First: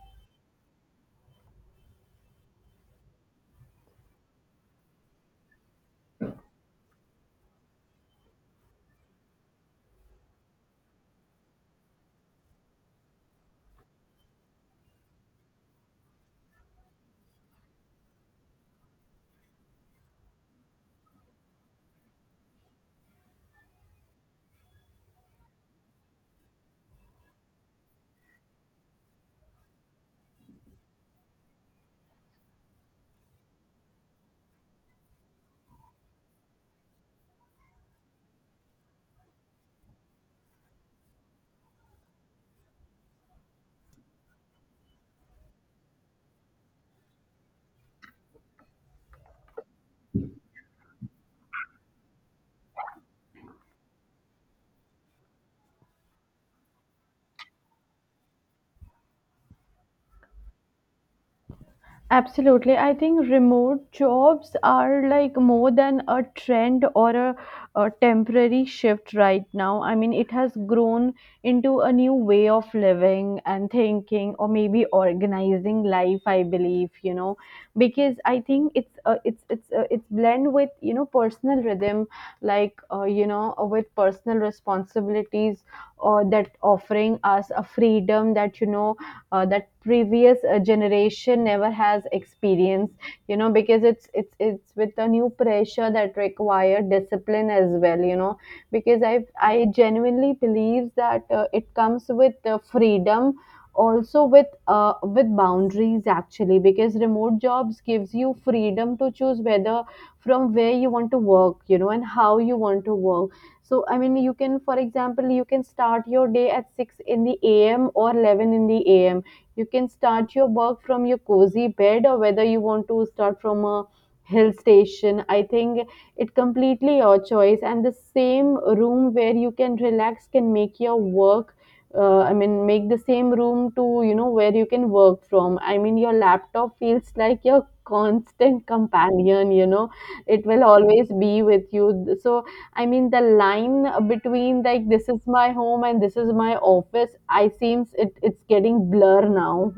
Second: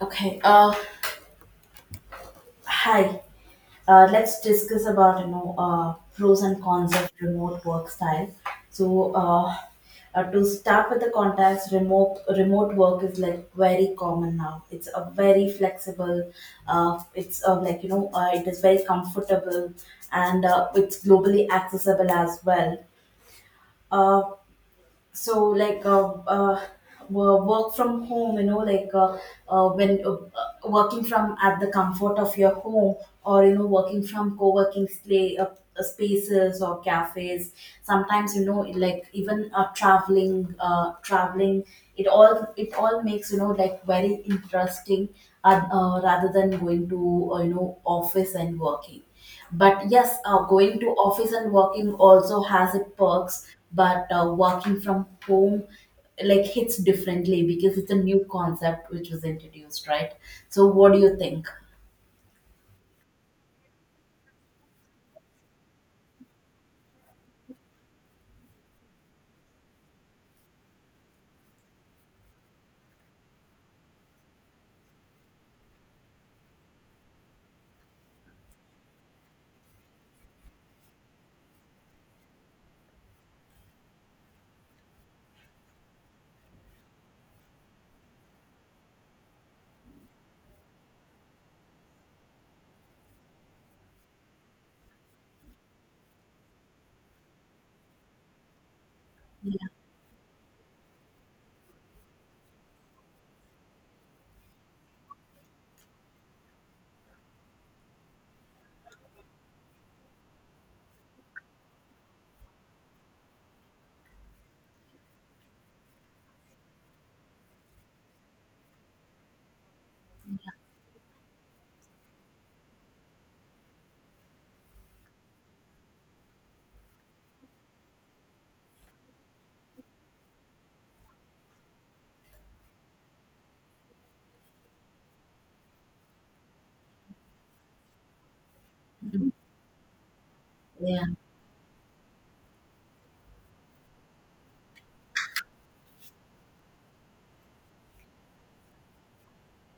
Okay. Hi. Let's discuss about pros and cons of remote work style. So, uh, to start with the contacts, remote work is like very common now. It's a very flexible. It's like it is very comfortable, and it's globally accessible as well. Uh, so like uh, uh, Work from home, when working from at the comfort of your home, or working from spaces or cafes, sometimes, like even traveling, it all makes, like, very interesting, rather than going to office and working. But yes, going to office and working also has its perks, but working from home like hits differently because it's a new concept which was introduced, right? So what do you think? Absolutely. I think remote jobs are like more than a trend or a temporary shift right now. I mean, it has grown into a new way of living and thinking, or maybe organizing life. I believe because I think it's blend with personal rhythm, like with personal responsibilities, or that offering us a freedom that that previous generation never has experienced because it's with a new pressure that require discipline as well, because I genuinely believe that it comes with freedom also with boundaries actually, because remote jobs gives you freedom to choose whether from where you want to work, and how you want to work. So, I mean, you can, for example, you can start your day at 6 in the AM or 11 in the AM. You can start your work from your cozy bed, or whether you want to start from a hill station. I think it completely your choice, and the same room where you can relax can make your work I mean, make the same room to, you know, where you can work from. I mean, your laptop feels like your constant Mhm. companion, you know, it will Yeah. always be with you. So, I mean, the line between like this is my home and this is my office, I seems it's getting blur now.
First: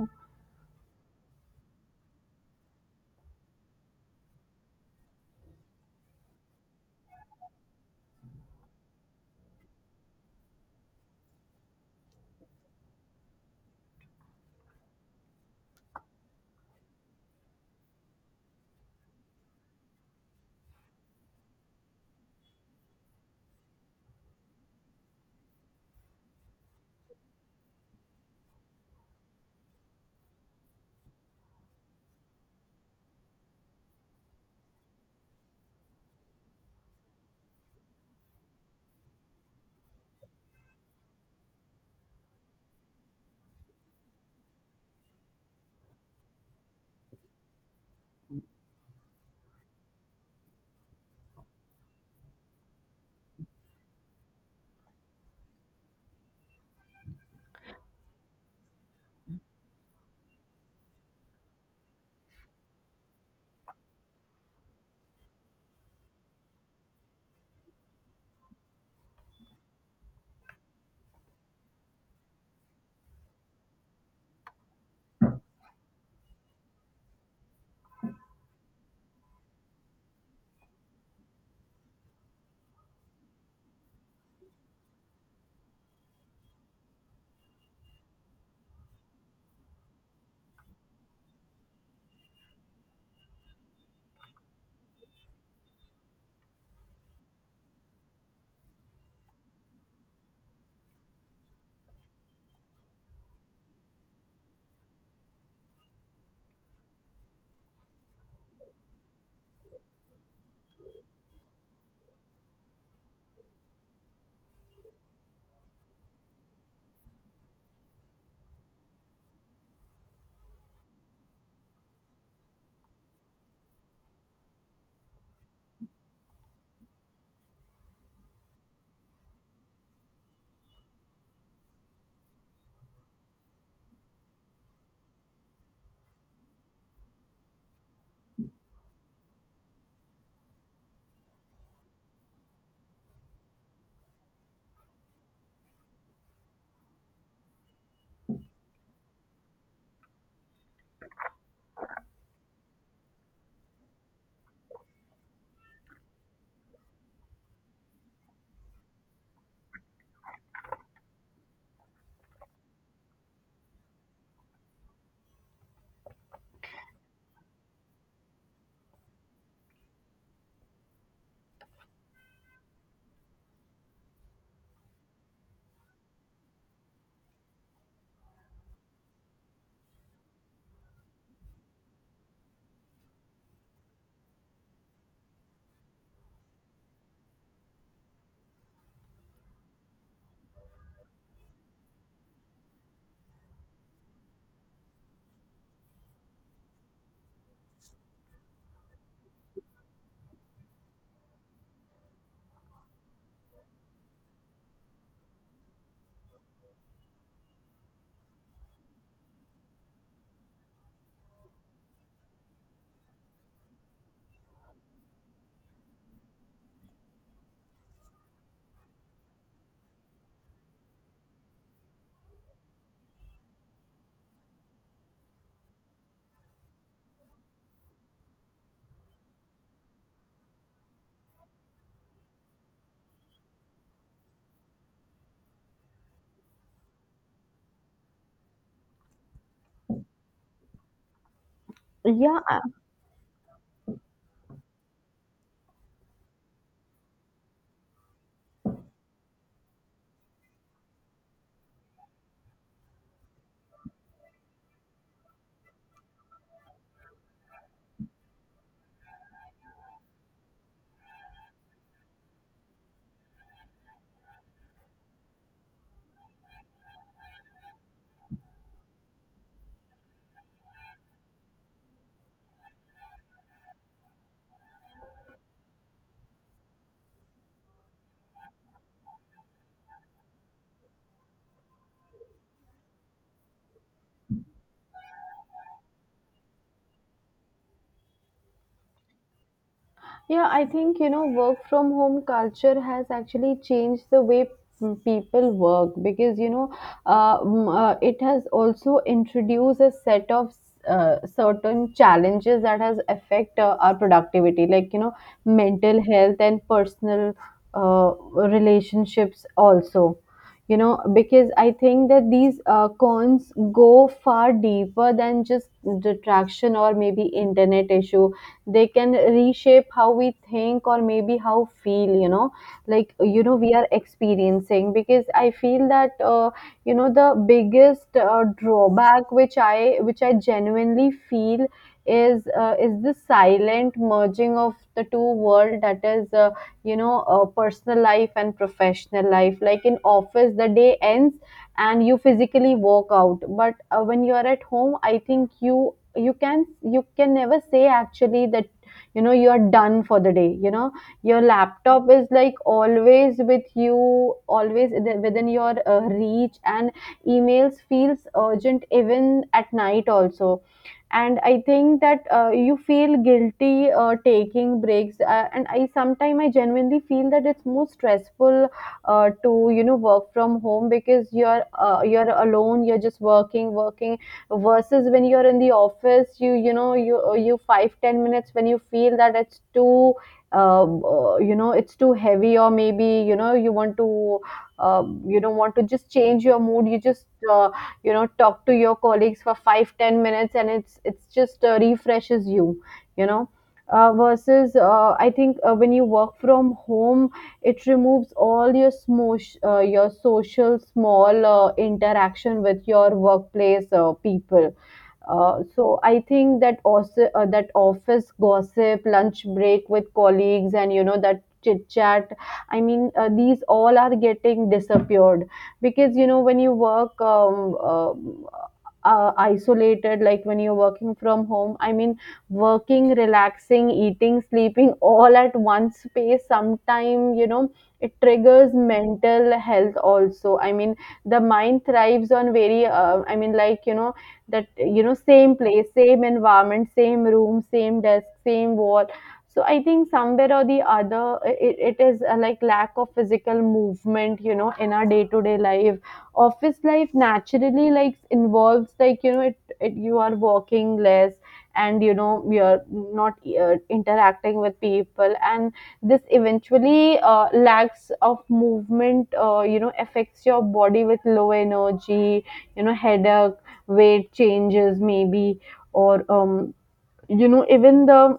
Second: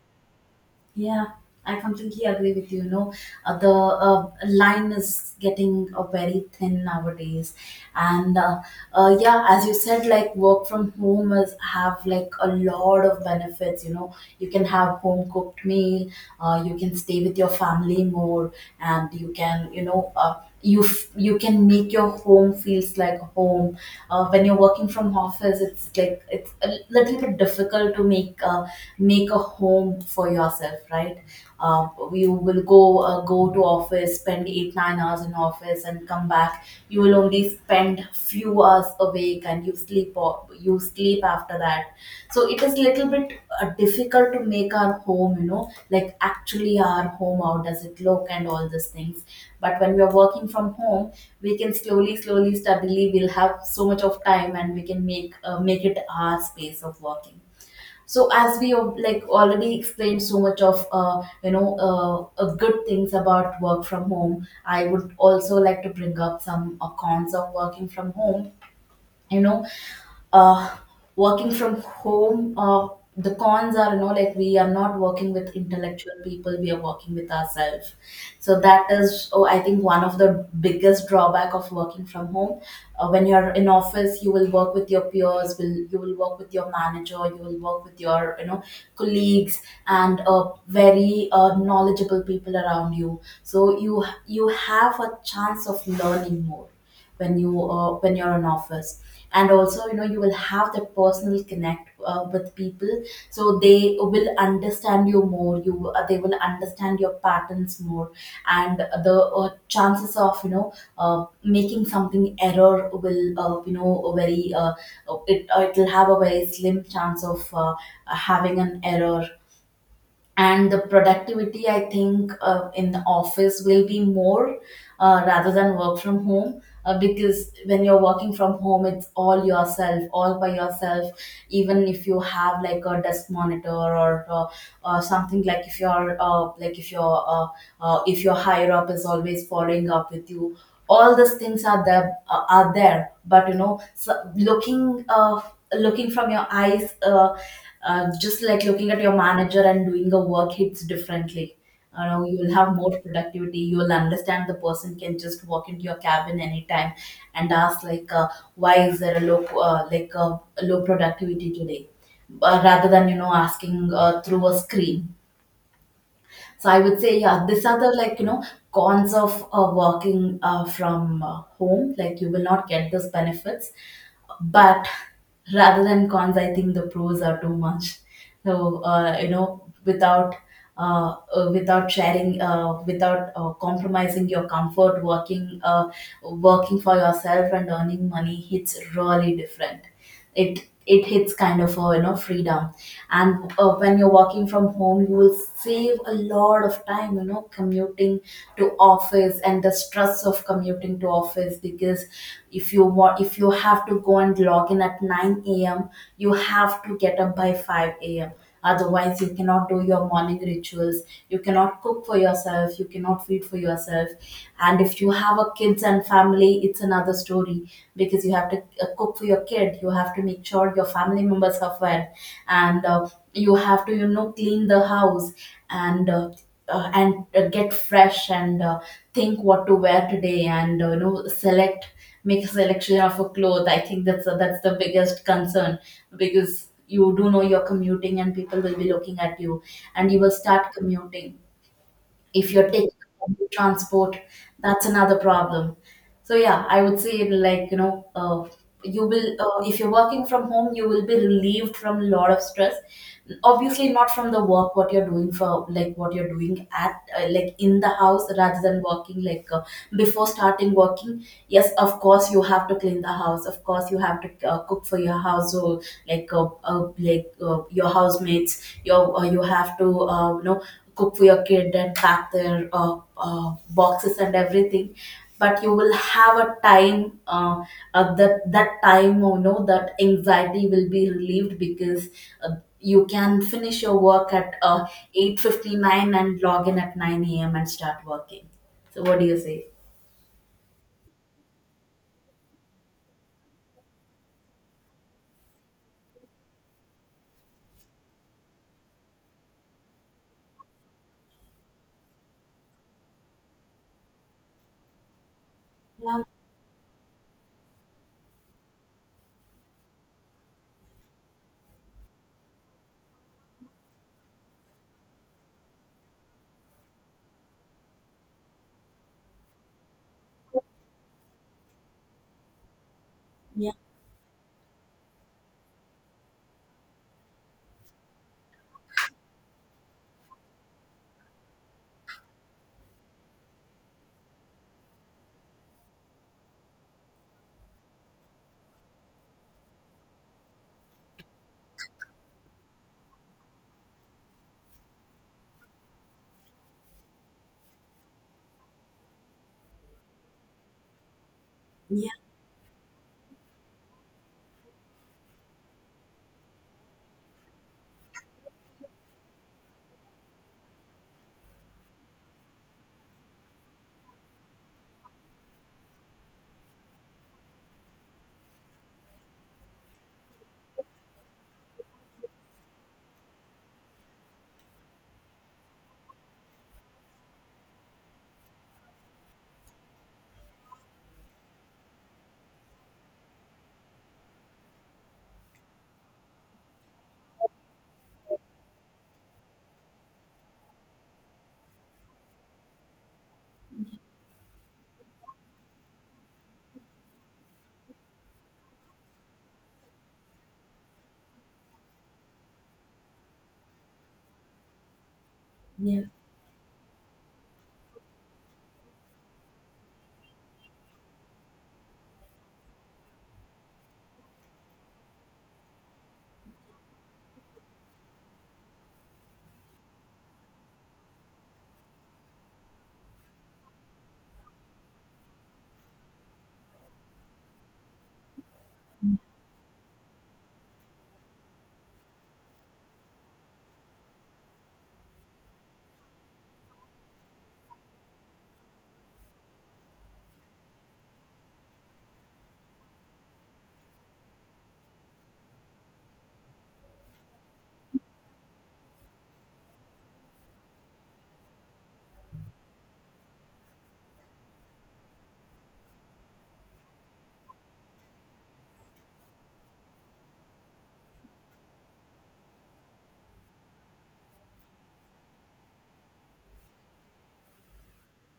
Yeah, I completely agree with you. The line is getting very thin nowadays, and yeah, as you said, like work from home is have like a lot of benefits. You know, you can have home cooked meal, you can stay with your family more, and you can make your home feels like home. When you're working from office, it's like it's a little bit difficult to make a home for yourself, right? uh, you will go to office, spend 8 9 hours in office, and come back. You will only spend few hours awake, and you you sleep after that. So it is a little bit difficult to make our home, like actually our home how does it look and all these things. But when we are working from home, we can slowly slowly steadily, we'll have so much of time, and we can make it our space of working. So as we have, like, already explained so much of good things about work from home, I would also like to bring up some cons of working from home you know uh, Working from home, the cons are, like, we are not working with intellectual people, we are working with ourselves. So that is, oh, I think one of the biggest drawback of working from home. When you're in office, you will work with your peers, will you will work with your manager, you will work with your, colleagues, and very knowledgeable people around you, so you have a chance of learning more when you're in office. And also, you will have that personal connect with people, so they will understand you more, you they will understand your patterns more. And the chances of making something error will, a very, it'll have a very slim chance of having an error. And the productivity, I think, in the office will be more, rather than work from home, because when you're working from home it's all yourself, all by yourself. Even if you have like a desk monitor, or something, like if you're if your higher up is always following up with you, all these things are there. But, so looking from your eyes, just like looking at your manager and doing a work hits differently. You will have more productivity, you will understand, the person can just walk into your cabin anytime and ask, like, why is there a low, low productivity today, rather than, asking through a screen. So I would say, yeah, these are the, like, cons of working from home. Like, you will not get those benefits. But rather than cons, I think the pros are too much. So, without sharing, without compromising your comfort, working for yourself and earning money, it's really different. It it hits kind of a, freedom. And when you're working from home, you will save a lot of time, commuting to office, and the stress of commuting to office, because if you have to go and log in at 9 a.m., you have to get up by 5 a.m. Otherwise, you cannot do your morning rituals, you cannot cook for yourself, you cannot feed for yourself. And if you have a kids and family, it's another story, because you have to cook for your kid, you have to make sure your family members are fed, and you have to, clean the house and. Uh, and get fresh, and think what to wear today, and select make a selection of a cloth. I think that's the biggest concern, because you do know you're commuting and people will be looking at you, and you will start commuting. Yeah. If you're taking public transport, that's another problem. So yeah, I would say, you will if you're working from home, you will be relieved from a lot of stress, obviously not from the work what you're doing, for like what you're doing at like in the house, rather than working, like, before starting working. Yes, of course you have to clean the house, of course you have to cook for your household, your housemates, you have to, cook for your kid and pack their boxes and everything. But you will have a time, that that time you know that anxiety will be relieved, because uh, you can finish your work at 8:59 and log in at 9 a.m and start working. So what do you say? Yeah, I think, you know, work from home culture has actually changed the way people work because, it has also introduced a set of certain challenges that has affect our productivity, like, you know, mental Yeah, health and personal uh, relationships also. You know, because I think that these cons go far deeper than just distraction or maybe internet issue. They can reshape how we think or maybe how feel, we yeah, are experiencing because I feel that, the biggest drawback which I genuinely feel is the silent merging of the two world, that is, personal life and professional life. Like in office the day ends and you physically work out, but when you are at home, I think you can never say actually that, you know, you are done for the day. You know, your laptop yeah, is like always with you, always within your reach, and emails feels urgent even at night also. And I think that, you feel guilty taking breaks, and I sometimes I genuinely feel that it's more stressful to, you know, work from home because you're alone, you're just working. Versus when you're in the office, you 5, 10 minutes when you feel that it's too you know, it's too heavy, or maybe, you know, you want to you don't want to just change your mood, you just uh, you know, talk to your colleagues for 5, 10 minutes, and it's just refreshes you, you know. Versus I think when you work from home, it removes all your smosh your social small interaction with your workplace people. So yeah, I think that also, that office gossip, lunch break with colleagues, and you know, that chit chat. I mean, these all are getting disappeared, because you know when you work isolated, like when you're working from home. I mean, working, relaxing, eating, sleeping, all at one space. Sometime, you know, it triggers mental health also. I mean, the mind thrives on very. I mean, like, you know, that, you know, same place, same environment, same room, same desk, same wall. So I think somewhere or the other, it is a like lack of physical movement, you know, in our day to day life. Office life naturally like involves, like, you know, it you are walking less, and, you know, you're not interacting with people. And this eventually lacks of movement, you know, affects your body with low energy, you know, headache, weight changes maybe, or you know, even the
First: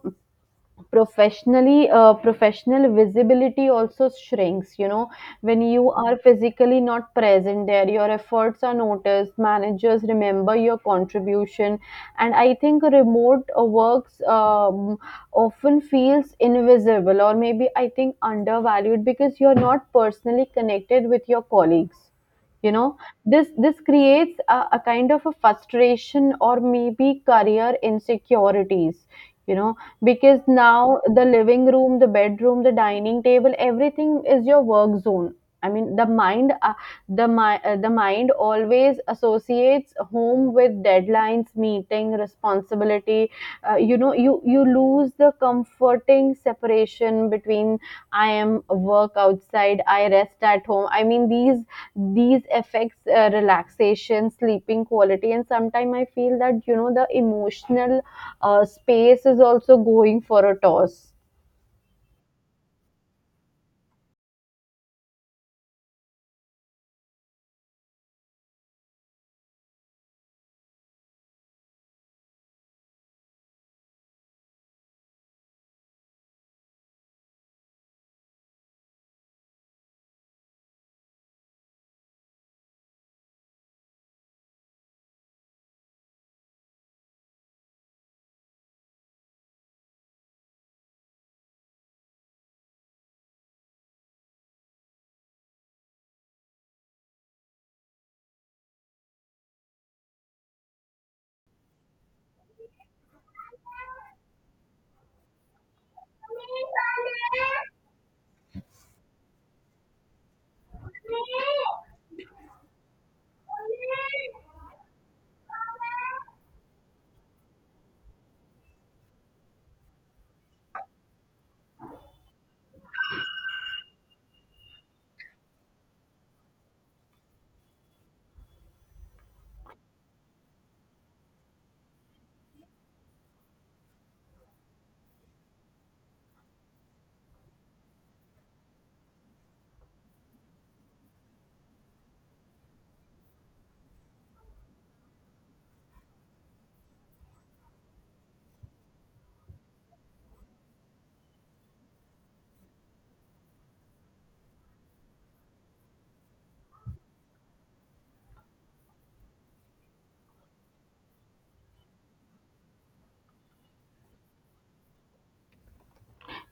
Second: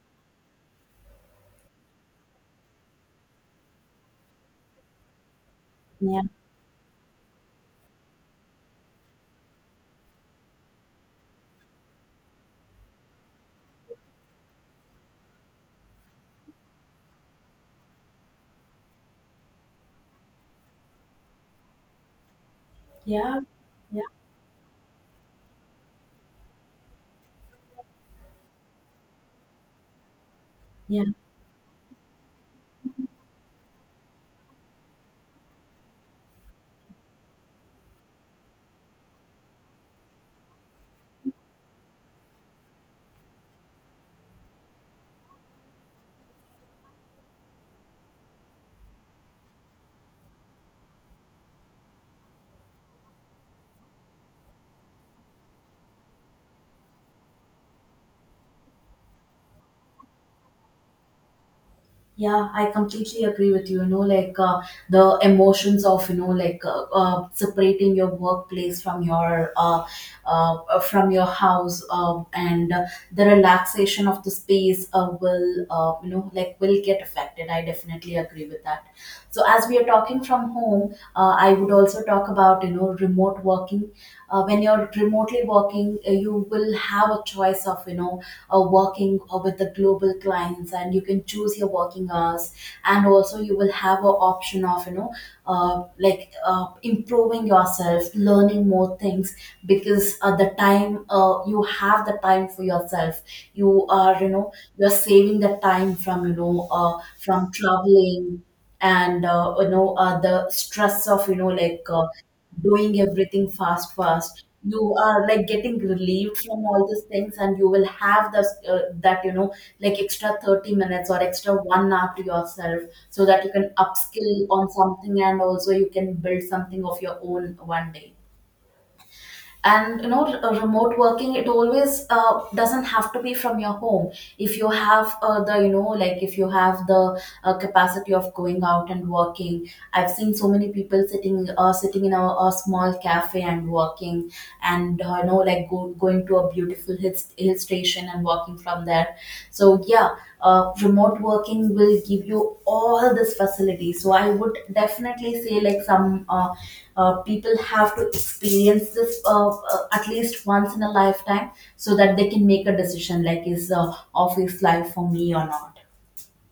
professional visibility also shrinks, you know. When you are yeah, physically not present there, your efforts are noticed, managers remember your contribution. And I think remote works often feels invisible, or maybe, I think, undervalued because you're not personally connected with your colleagues, you know. yeah, This creates a kind of a frustration, or maybe career insecurities, you know. Because now yeah. the living room, the bedroom, the dining table, everything is your work zone. I mean, the mind always associates home with deadlines, meeting, responsibility. You know, you lose the comforting separation between I am work outside, I rest at home. I mean, these affects relaxation, sleeping quality, and sometimes I feel that, you know, the emotional space is also going for a toss. Yeah, I completely agree with you. Like, the emotions of, like, separating your workplace from your, house, and the relaxation of the space will, like, will get affected. I definitely agree with that. So as we are talking from home, I would also talk about, remote working. When you're remotely working, you will have a choice of, working with the global clients, and you can choose your working hours. And also, you will have an option of, improving yourself, learning more things, because at the time, you have the time for yourself. You are, you're saving the time from, from traveling, and the stress of, like, doing everything fast fast, you are, like, getting relieved from all these things, and you will have this, that you know like, extra 30 minutes or extra 1 hour to yourself, so that you can upskill on something, and also you can build something of your own one day. And, remote working, it always, doesn't have to be from your home. If you have the you know like If you have the capacity of going out and working, I've seen so many people sitting in a small cafe and working, and like going to a beautiful hill station and working from there. So yeah, remote working will give you all this facility, so I would definitely say like some people have to experience this at least once in a lifetime, so that they can make a decision, like, is office life for me or not.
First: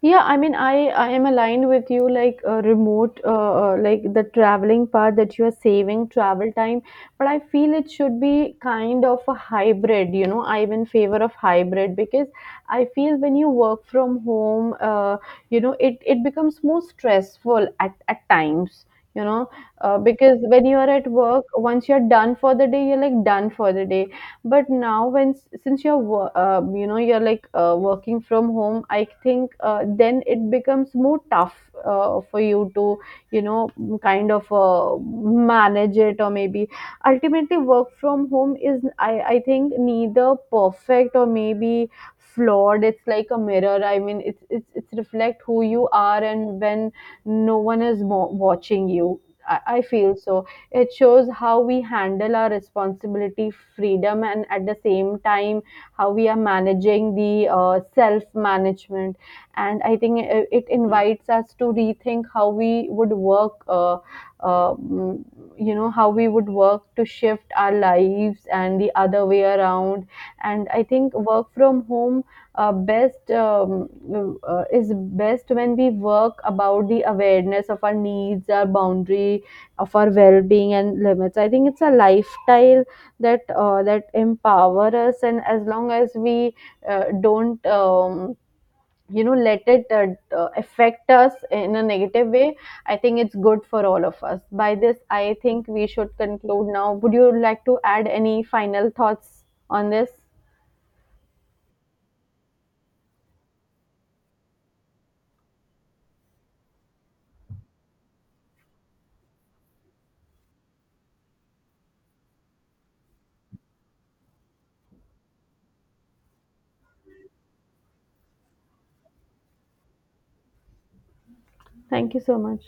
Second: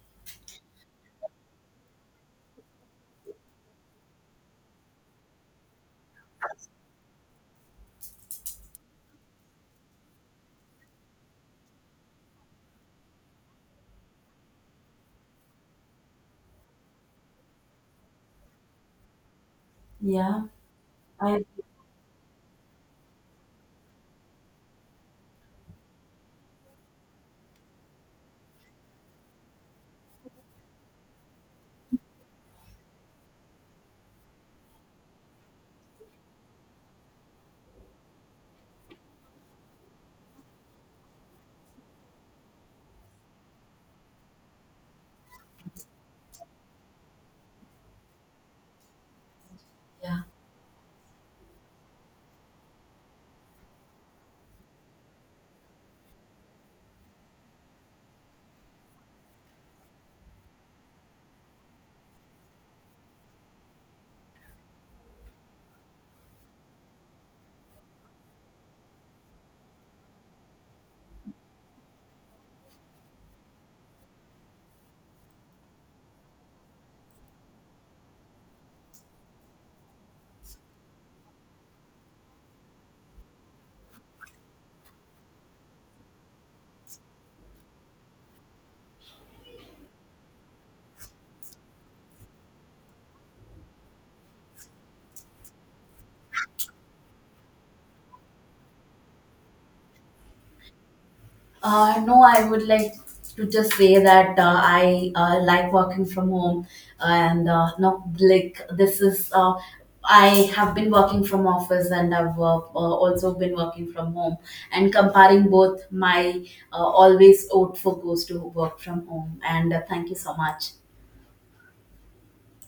Yeah, I mean, I am aligned with you. Like like the traveling part, that you are saving travel time, but I feel it should be kind of a hybrid. You know, I'm in favor of hybrid because I feel when you work from home, you know, it becomes more stressful at times. You know, because Yeah, when you are at work, I once you're done for the day, you're like done for the day. But now, when, you know, you're like, working from home, I think then it becomes more tough for you to, you know, kind of manage it. Or maybe ultimately, work from home is, I think, neither perfect or maybe flawed. It's like a mirror, I mean, it's reflect who you are. And when no one is watching you, I feel yeah. so it shows how we handle our responsibility, freedom, and at the same time, how we are managing the self management. And I think it invites us to rethink how we would work. Uh, mm, you know, how we would work to shift our lives and the other way around. And I think work from home best is best when we work about the awareness of our needs, our boundary, of our well-being and limits. I think it's a lifestyle that that empower us, and as long as we don't, you know, let it affect us in a negative way, I think it's good for all of us. By this, I think we should conclude now. Would you like to add any final thoughts on this? No, I would like to just say that, I, like working from home, and no, like, this is, I have been working from office, and I've also been working from home. And comparing both, my, always vote for goes to work from home. And thank you so much. Thank you so much.